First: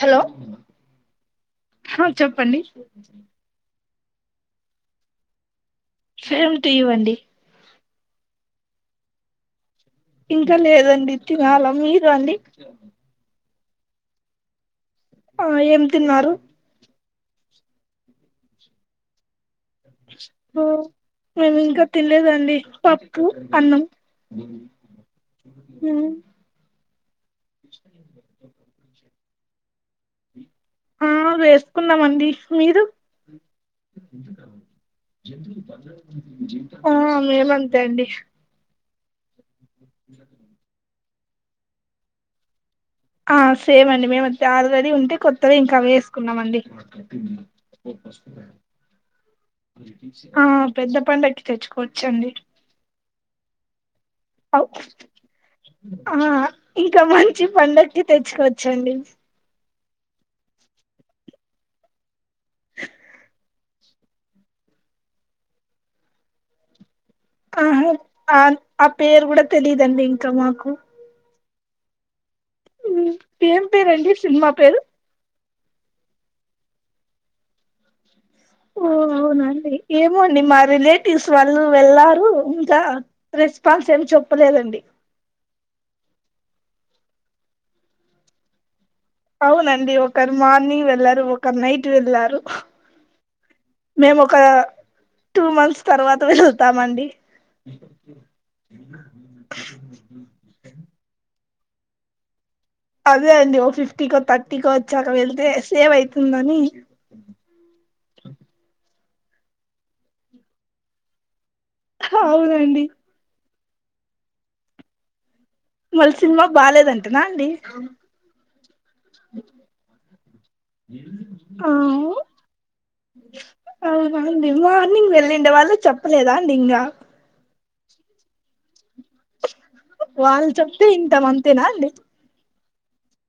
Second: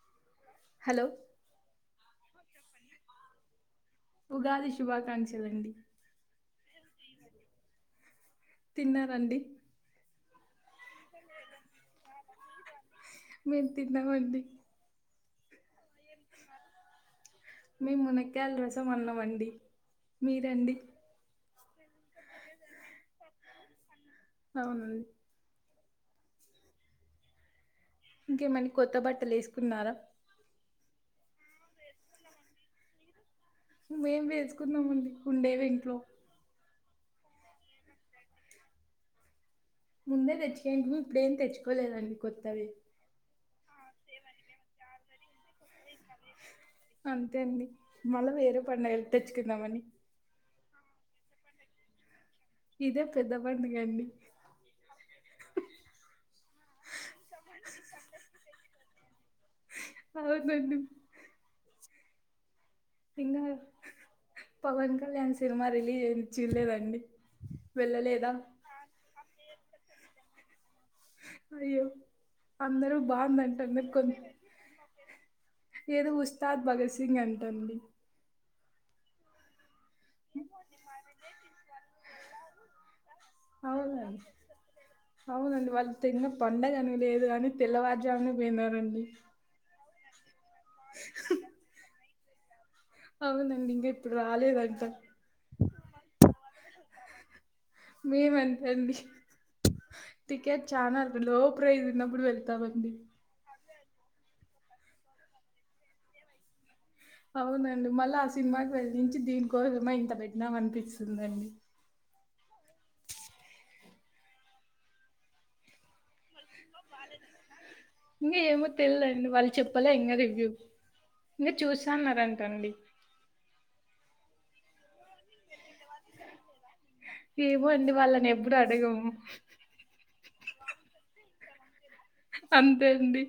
Hello hello హా చెప్పండి ఉగాది శుభాకాంక్షలండి సేమ్ టూ యూ అండి తిన్నారండి ఇంకా లేదండి తినాల మీరు అండి మేమ్ తిన్నమండి అ ఏం తిన్నారు మేమ్ మునక్కయలు రసం అన్నం అండి మీరండి మేము ఇంక తినలేదండి పప్పు అన్నం అవున అండి ఊ ఇంకేమండి కొత్త బట్టలు ఏసుకున్నారా ఆ వేసుకున్నమండి మీరు [inaudible] మేము వేసుకున్నామండి ఉండేవి ఇంట్లో అ మేమఅంతే అండి ముందే తెచ్చు ఇప్పుడేం తెచ్చుకోలేదండి కొత్తవి అ సేమండి మేముతే ఆల్రెడీ ఉంటే కొత్తవి ఇంక అవే వేసుకున్నామండి అంతే అండి మళ్ళీ వేరే పండుగలు తెచ్చుకుందామని అ పెద్ద పండకి తెచ్చుకోచ్చండి ఇదే పెద్ద పండక అ ఆ ఇంకా మంచి పండ్ తెచ్చుకోచ్చండి అవునండి ఇంకా పవన్ కళ్యాణ్ సినిమా రిలీజ్ ఇచ్చీర్ చూడలే అండి ఆహ ఆ అ పేరు కూడా తెలీదండి ఇంకా మాకు అయ్యో అందరూ బాగుందంట ఏం అంద పేరండి కొన్ని సినిమా పేరు ఏదో ఉస్తాద్ భగత్ సింగ్ అంటండి ఓ అవునండి ఏమోండి మా రిలేటివ్స్ వాళ్ళు వెళ్లారు ఇంకా రెస్పాన్స్ ఏం అవునండి చెప్పలేదండి అవునండి వాళ్ళు తిన్న పండగని లేదు గనీ తెల్లవారుజామున పొయినార అండి అవునండి ఒకరు మార్నింగ్ వెళ్లారు ఒకరు నైట్ వెళ్లారు అవునండి ఇంకా ఇప్పుడు మేము ఒక రాలేదంట టూ మంత్స్ తర్వాత వెళ్తామండి మేమంతే అండి టికెట్ చాలా లో ప్రైస్ ఉన్నప్పుడు వెళ్ళ అదే అండి ఓ ఫిఫ్టీకో థర్టీకో వచ్చాక వెళ్తే సేవ్ ఐతుందని అవునండి మళ్ళ ఆ సినిమాకి వెళ్ళించి దీనికోసమ ఇంత పెట్టినామ అనిపిస్తుంది అండి అవునండి మల్ సినిమా బాలేదంట నా అండి ఇంకా ఏమో తెలిదండి వాళ్ళు చెప్పలే ఇంక రివ్యూ ఇంకా ఆ చూసాన్నారంటండి మార్నింగ్ మార్నింగ్ వెళ్ళిండే వాళ్లు చెప్పలేదాండి ఇంకా ఏమో అండి వాళ్ళని ఎప్పుడు అడగము వాళ్ చప్తే ఇంతం అంతేనా అండి అంతే అండి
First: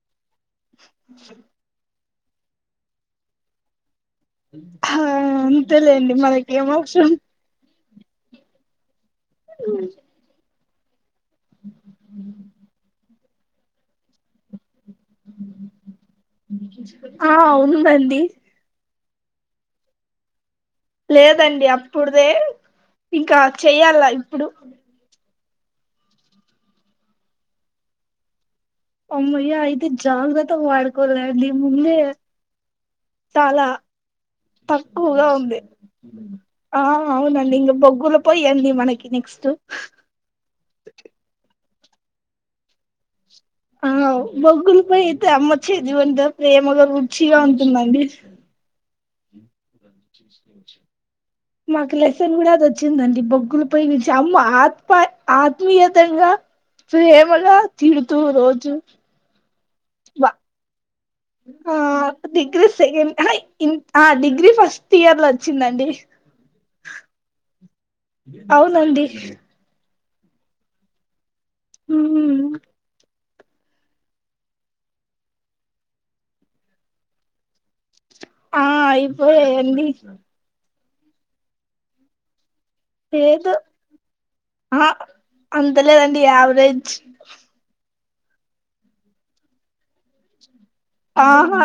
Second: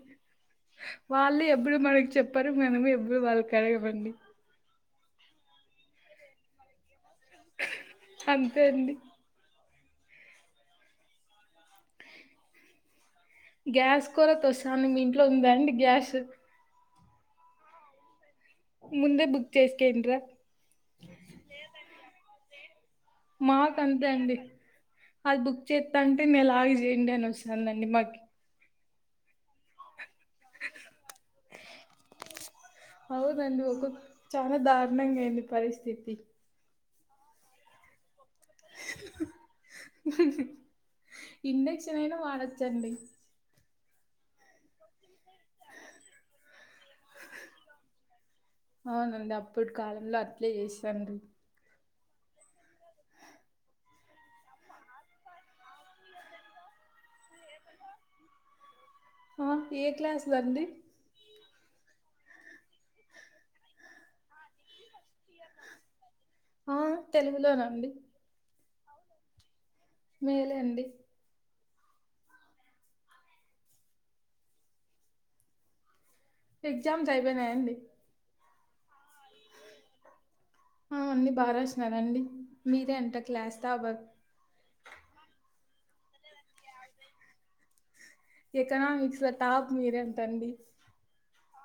వాళ్ళు ఎప్పుడు మనకి చెప్పరు మేనము ఎప్పుడు వాళ్ళను అడిగామండి హ అంతేలేండి మనకేం అవసరం అంతే అండి అ గ్యాస్ కొరత వస్తాంది మీ ఇంట్లో ఉందాండి గ్యాస్ ఆ ఉంది అండి ముందే బుక్ చేస్కేంటరా లేదండి అప్పుడుదే ఇంకా చెయ్యాలా ఇప్పుడు మా ది బుక్ చేత్తంటే నేలాగి చేయండి అని వస్తందండి మాకి అమ్మయ్య అయితే జాగ్రత్త వాడుకోలండి ముందే అవునండి తలా ఒక చాలా దారుణంగా తక్కువగా అయింది ఉంది పరిస్థితి. ఆ అవునండి ఇంగ బొగ్గుల పొయ్యండి మనకి నెక్స్ట్ కొంచమైనా వాడొచ్చండి ఆ బొగ్గులుపై అయితే అమ్మ చేతివంట ప్రేమగా రుచిగా ఉంటుందండి అవునండి అప్పుడు కాలం మాకులే కూడా అది వచ్చిందండి బొగ్గుల పొయ్యి నుంచి అమ్మ ఆత్మ ఆత్మీయతంగా ప్రేమలో తిడుతూ రోజు అ ఏ క్లాస్దండి ఆ డిగ్రీ సెకండ్ అహ ఇంట్ ఆ డిగ్రీ ఫస్ట్ ఇయర్ ల వచ్చిందండి ఆ తెలుగులోనండి అవునండీ మేలే అండి హూ ఎగ్జామ్స్ అపోనయండి ఆ ఇప్పు ఎందు అన్నీ బాగ్ రాసినర అండి మీరే అంట లేదు క్లాస్ టాపర్ ఆ అంతలేదండి యావరేజ్ ఎకనమక్స్ లో టాప్ మీర అంటండడి ఆహా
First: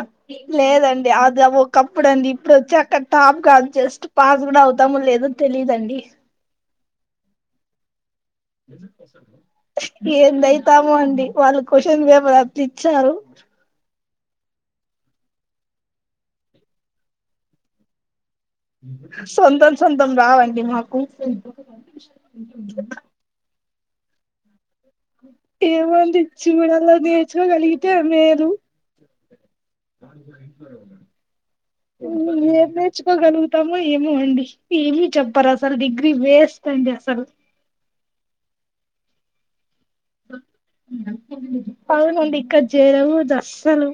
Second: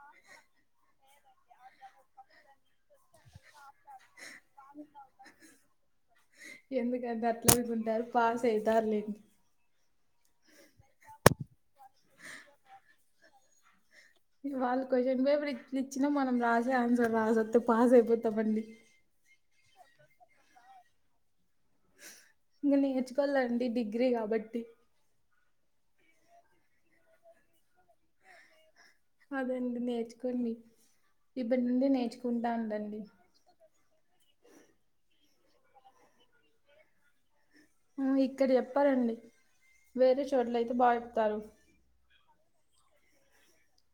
లేదండి అది ఒకప్పుడు అండి ఇప్పుడు వచ్చి అక్కడ టాప్ కాదు జస్ట్ పాస్ కూడా అవుతామ లేదోని తెలిదుండి ఎందుకంటే అట్లా తంటారు పాస్ అయితారులేంటి ఏందవుతాము అండి వాళ్ళు క్వశ్చన్ పేపర్ అప్ప ఇచ్చారు వాళ్ళు్వ్చన్ పోయి ఇప్పుడు ఇ ఇచ్చినా మనం రాసే ఆన్సర్ రాసిస్తే పాస్ అయిపో కొత్తవండి సొంతం సొంతం రావండి మాకు ఇంక నేర్చుకోవాలండి డిగ్రీ కాబట్టి ఏమంది చూ నేచ కలిగితే మేరు అదండి నేర్చుకోండి ఇప్పటి నుండి నేర్చుకుంటాండండి మ ఏమో అండి ఏమి చెప్పారు అసలు డిగ్రీ వేస్ అండి అసలు ఇక్కడ చెప్పారండి వేరే చోట్లయితే బాగా చెప్తారు గ జరవు దస్సలు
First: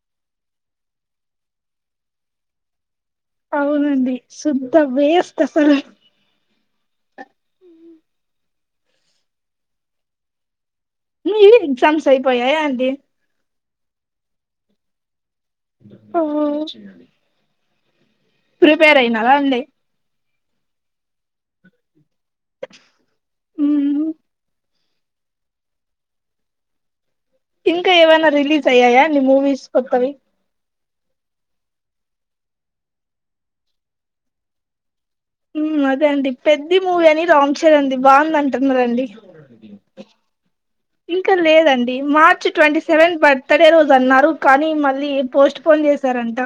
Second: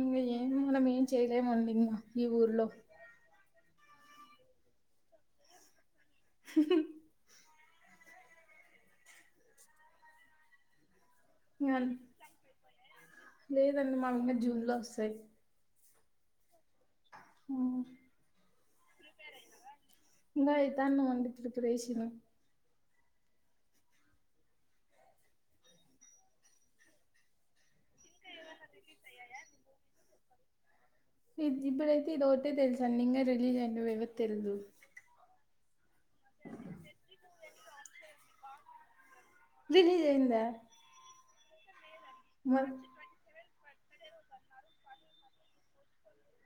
ఇ ఏ మనం ఏం చేయలేేమనల ఈ ఊర్లో అవునండి శుద్ధ వేస్ట్ అసలు హు హ్మ్ ను ఇంగ ఎగ్జామ్స్ అయిపోయాయా అండి లేదండి మామగా జూన్ లో వస్తాయి ఆ ప్రిపేర్ అయి నాలా ఉంద ఇంకా ఇతాన్న వందిట్టుకు రేష ను ఉమ్ ఇంకా ఏవైనా రిలీస్ అయ్యాయా ని మూవీస్ కొతవి ఇ ఇప్పుడ అయితే ఇది ఒకటే తెలుసాను నింగా రిలీజ్ అయినవ తెలీదు అదే అండి పెద్ద మూవీ అని రామ్ చరణ్ అండి బాగుంది అంటున్నడి బని హజానందా లేదండి మార్చ్ ట్వంటీ సెవెన బర్త్ అత్తడే రోజు అన్నారు కానీ మళ్ళీ పోస్ట్ పోన్ చేశారంట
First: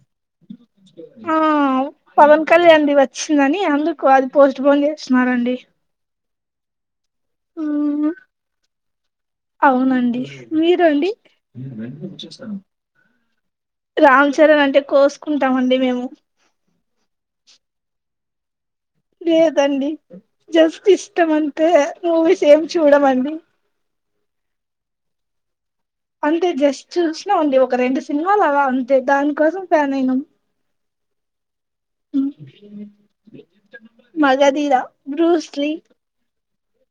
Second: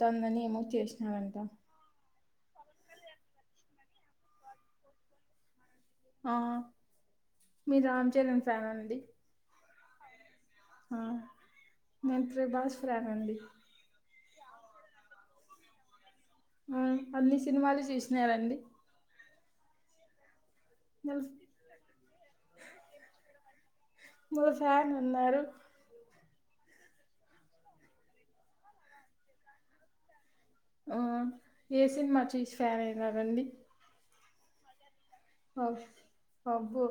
తందని ఏమో చే చేసినంట ఆ పవన్ కళ్యాణ్ది వచ్చిందని అందుకు అది పోస్ట్ బోన్ చేస్తున్నారండి ఆ మీ రామ్ చరణ్ ఫ్యాన్ అండి అవునండి మీరు ఆ అండి నేను ప్రభాస్ ఫ్యాన్ అండి సరేన అంటే కోసుకుంటామ అండి మేము ఆ అన్ని సినిమాలు చూసినారండి లేదండి జస్ట్ మళ్ళ ఇష్టం అంతే మూవీస్ ఏమి చూడ అండి ముసాని ఉన్నారు అంతే జస్ట్ చూసినా ఉంది ఒక రెండు సినిమాలు అలా అంతే దానికోసం ఫ్యాన్ అయినాం ఆ వేసింది మా చసి ఫ్యాన్ అయి కదండి మగధిరా బ్రూస్లీ అబ్బో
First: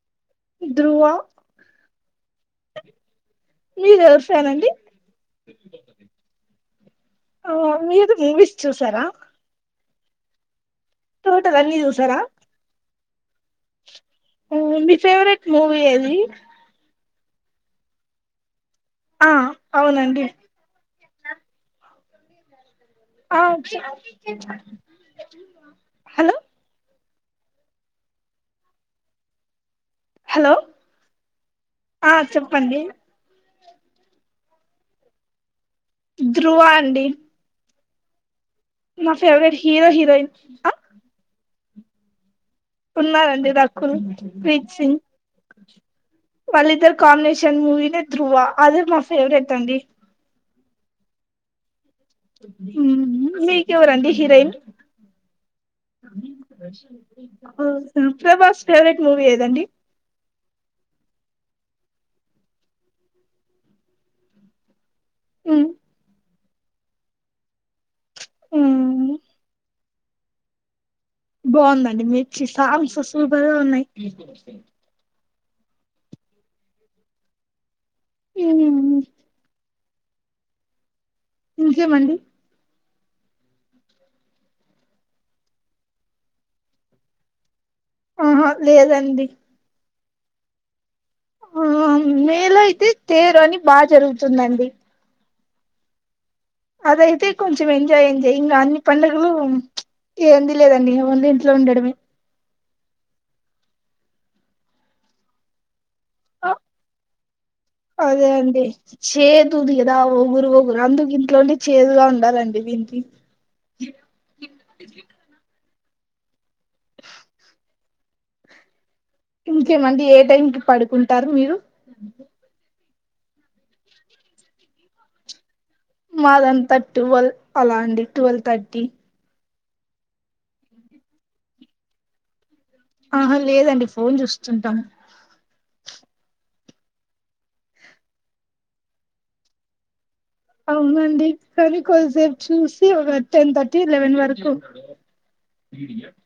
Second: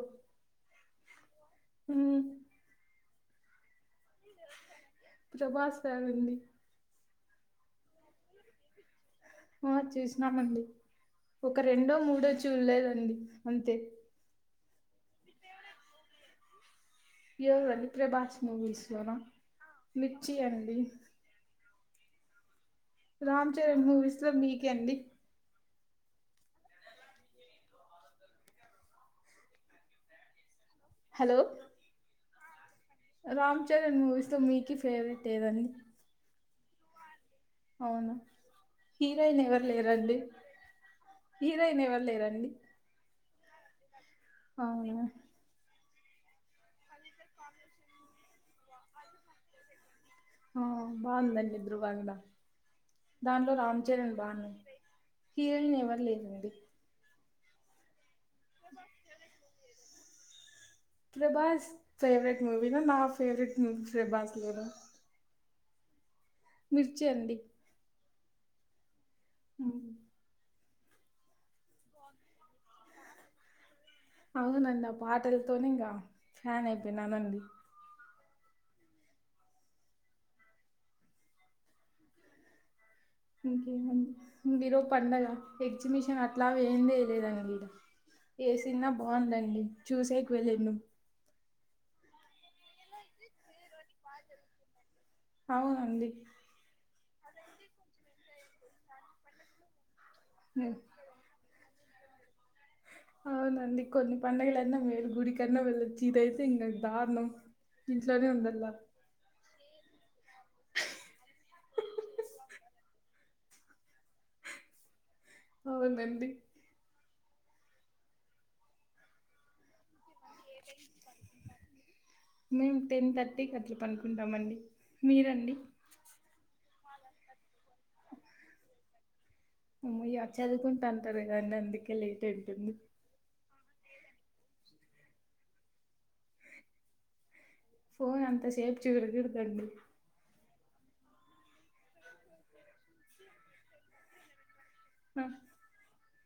ధ్రువ హ్మ్ మీరెవరు ఫ్యాన్ అండి ప్రభాస్ ఫ్యాన్ అండీ. ఆ మీరు మూవీస్ చూసారా? ఆ చూసినామండి. ఒక టోటల్ అన్ని రెండో చూసారా మూడో చూడలేదండి అంతే. మీ ఫేవరెట్ మూవీ ఏది? ఏవరివి అండి ప్రభాస్ మూవీస్ లోనా ఆ అవునండి మిర్చి అండి. ఆ రామ్ చరణ్ మూవీస్ లో మీకే అండి హలో హలో హలో ఆ చెప్పండి. రామ్ చరణ్ మూవీస్ లో మీకి ఫేవరెట్ ఏదండి? ధ్రువ అండి. అవును. మా ఫేవరెట్ హీరో హీరోయిన్ అ హీరోయిన్ ఎవరు లేరండి. ఉన్నారండి రకుల్. అవునా వాళ్లిద్దరూ కాంబినేషన్ మూవీనే ధ్రువ అదే మా ఫేవరెట్ అండి. ఆ బావుందండి ధ్రువ కూడ. మ్మ్ దాంట్లో రామ్ మీకెవరండి చరణ్ హీరోయిన్ బావున్నాడు. హీరోయిన్ ఎవరు లేరండి. ఆ ప్రభాస్ ఫేవరెట్ మూవీ ఏదండి? ప్రభాస్ ఫేవరెట్ ముూవీనా నా ఫేవరెట్ మూవీ ప్రభాస్ లోనా ఉమ్ మిర్చి అండి. ఊమ్ ఉమ్. బావుందండి మిర్చి. సాంగ్స్ సూపర్గా ఉన్నాయి. అవునండి ఆ పాటలతోనే ఇగా ఫ్యాన్ అయిపోయినానండి. ఊమ్ ఇంకేమండి. ఇంకేమండి ఈ రోజు పండగా ఎగ్జిబిషన్ అట్లాగా ఎం లేదండి. ఆహా ఎసిన్నా లేదండి బావుందండి చూసేకి వెళ్ళినం. ఆ మేలో అయితే తేరు అని బాగా జరుగుతుందండి. అవునండి. అది అయితే కొంచెం ఎంజాయ్ ఎంజాయ్ ఇంగా అన్ని పండగలు చ్ ఏంది హ్మ్ లేదండి ఓన్లీ ఇంట్లో ఉండడమే. అవునండి కొన్ని పండగలన్నా మేలు గుడికన్నా వెళ్ళొచ్చు. ఇదైతే ఇంగా దారుణం ఇంట్లోనే ఉండలా. ఉంది కదా ఒగురు ఒగురు అందుకు ఇంట్లోడి చేదుగా ఉండాలండి దీనికి. అవునండి. ఇంకేమండి? ఏ టైం కి పడుకుంటారు మీరు? మేము టెన్ థర్టీకి అట్లా పడుకుంటామండి. మీరండి? మాదంతా ట్వెల్ అలా అండి ట్వెల్వ్ థర్టీ హ్మ్ యా చదువుకుంట అంటారుగా అండి అందుకే లేట్ అయిఉంటుంది. ఆహా లేదండి ఫోన్ చూస్తుంటాం. ఫోన్ అంత సేపు చూడకూడదండి. అవునండి కానీ కొద్దిసేపు చూసి ఒక టెన్ థర్టీ లెవెన్ వరకు అహ్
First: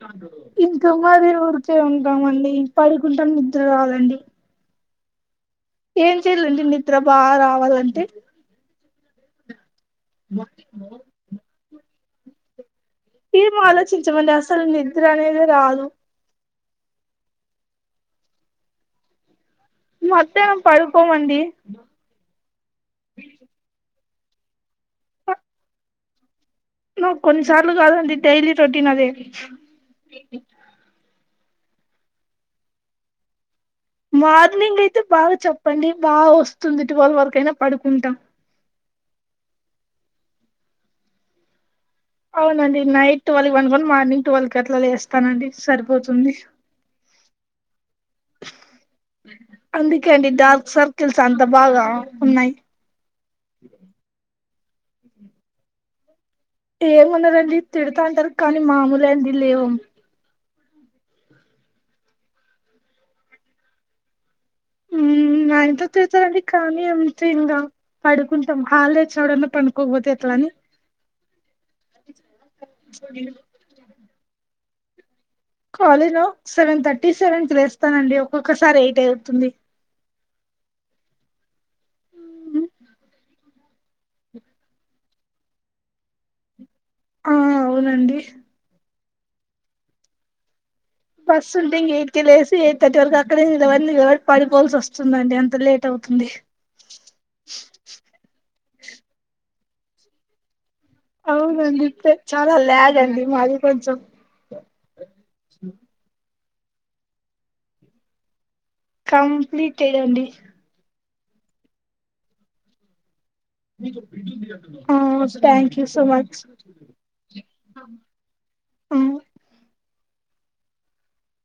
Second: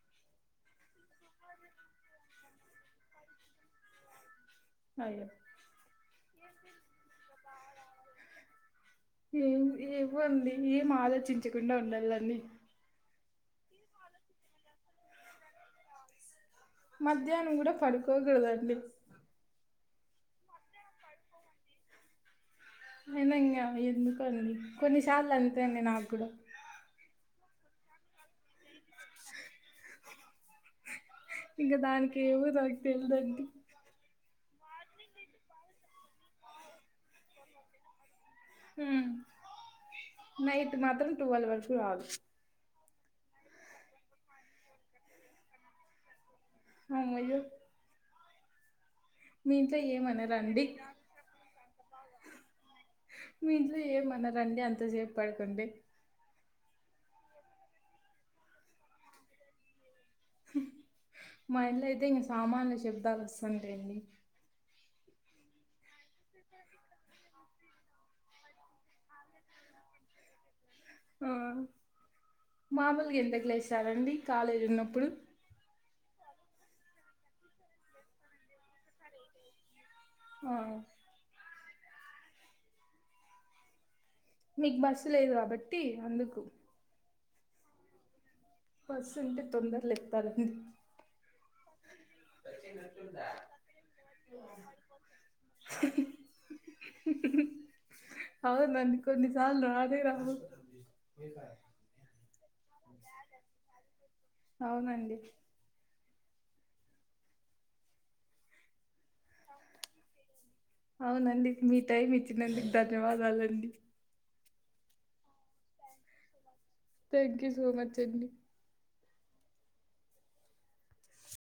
[inaudible] ఇంకా మరి ఊరికే ఉంటామండి పడుకుంటే నిద్ర రాదండి. అయ్యొ ఏం చెయలండి నిద్ర బా రావాలంటే ఏం ఏవోండి ఏం ఆలోచించకుండా ఉండాలండి ఏం ఆలోచించమండి అసలు నిద్ర అనేదే రాదు మధ్యాహ్నం కూడా పడుకోకదండి. మధ్యాహ్నం పడుకోమండి అయినా ఇంగ ఎందుకండి కొన్నిసార్లు అంతే అండి నాక్ కూడా నాక్ కొన్నిసార్లు కాదండి డైలీ రొటీన్ అదే ఇంక దానికెవో దానిక్ తెల్దండి. మార్నింగ్ అయితే బాగా చెప్పండి బాగా వస్తుంది ట్వల్వ్ వరకయినా పడుకుంటాం ఉమ్ నైట్ మాత్రం టువల్ వరకు రాదు అవునండి నైట్ టువెల్ వండుకొని మార్నింగ్ టువెల్కి అట్లా లేేస్తానండి సరిపోతుంది. అమ్మయ్యో మీ ఇంట్లో అందుకే అండి ఏమనరండి డార్క్ సర్కిల్స్ అంత బాగా ఉన్నయి మీ ఇంట్లో ఏమనరండి అంతసేపు పడుకుంటే ఏమనరండి తిడతాంటరు కానీ మామూలే అండి లేవం ఉహ్ మా ఇంట్ల అయితే ఇంక సామాన్లు శబ్దాలు వస్తుంటాయి అండి. మా ఇంట్ల తిడతారండి కానీ అంతే ఇంగ పడుకుంటాం హాల్డే వచ్చిన గూడన్న పండుకోకపోతే ఎట్ల అని ఆ మామూలుగా ఎందుక్ లేస్తారండి కాలేజ్ ఉన్నప్పుడు కాలేజ్లో సెవెన్ థర్టీ సెవెన్కి లేస్తానండి. ఒక్కొక్కసారి ఎయిట్ అయితుంది ఆ మీక్ బస్సు లేదు కాబట్టి అందుకు ఆ అవునండి బస్సు ఉంటే తొందర్ లేత్తరండి బస్సు ఉంటే ఇంగ ఎయిట్కి లేసి ఎయిట్ థర్టీ వరకు అక్కడే నిలవడి నిలబడి పడిపొవాల్సి వస్తుందండి అంత లేట్ అవుత్ ఉంది హ్ హు అవునండి కొన్ని సార్లు రానేరావు అవునండి కొంచం చాలా ల్యాగ్ అండి మాది కొంచం అవునండి కంప్లీటెడండి. అవునండి మీ టైం ఇచ్చినందుకు ధన్యవాదాలు అన్ ఆ స్ thank you so much thank you so much అండి ఉమ్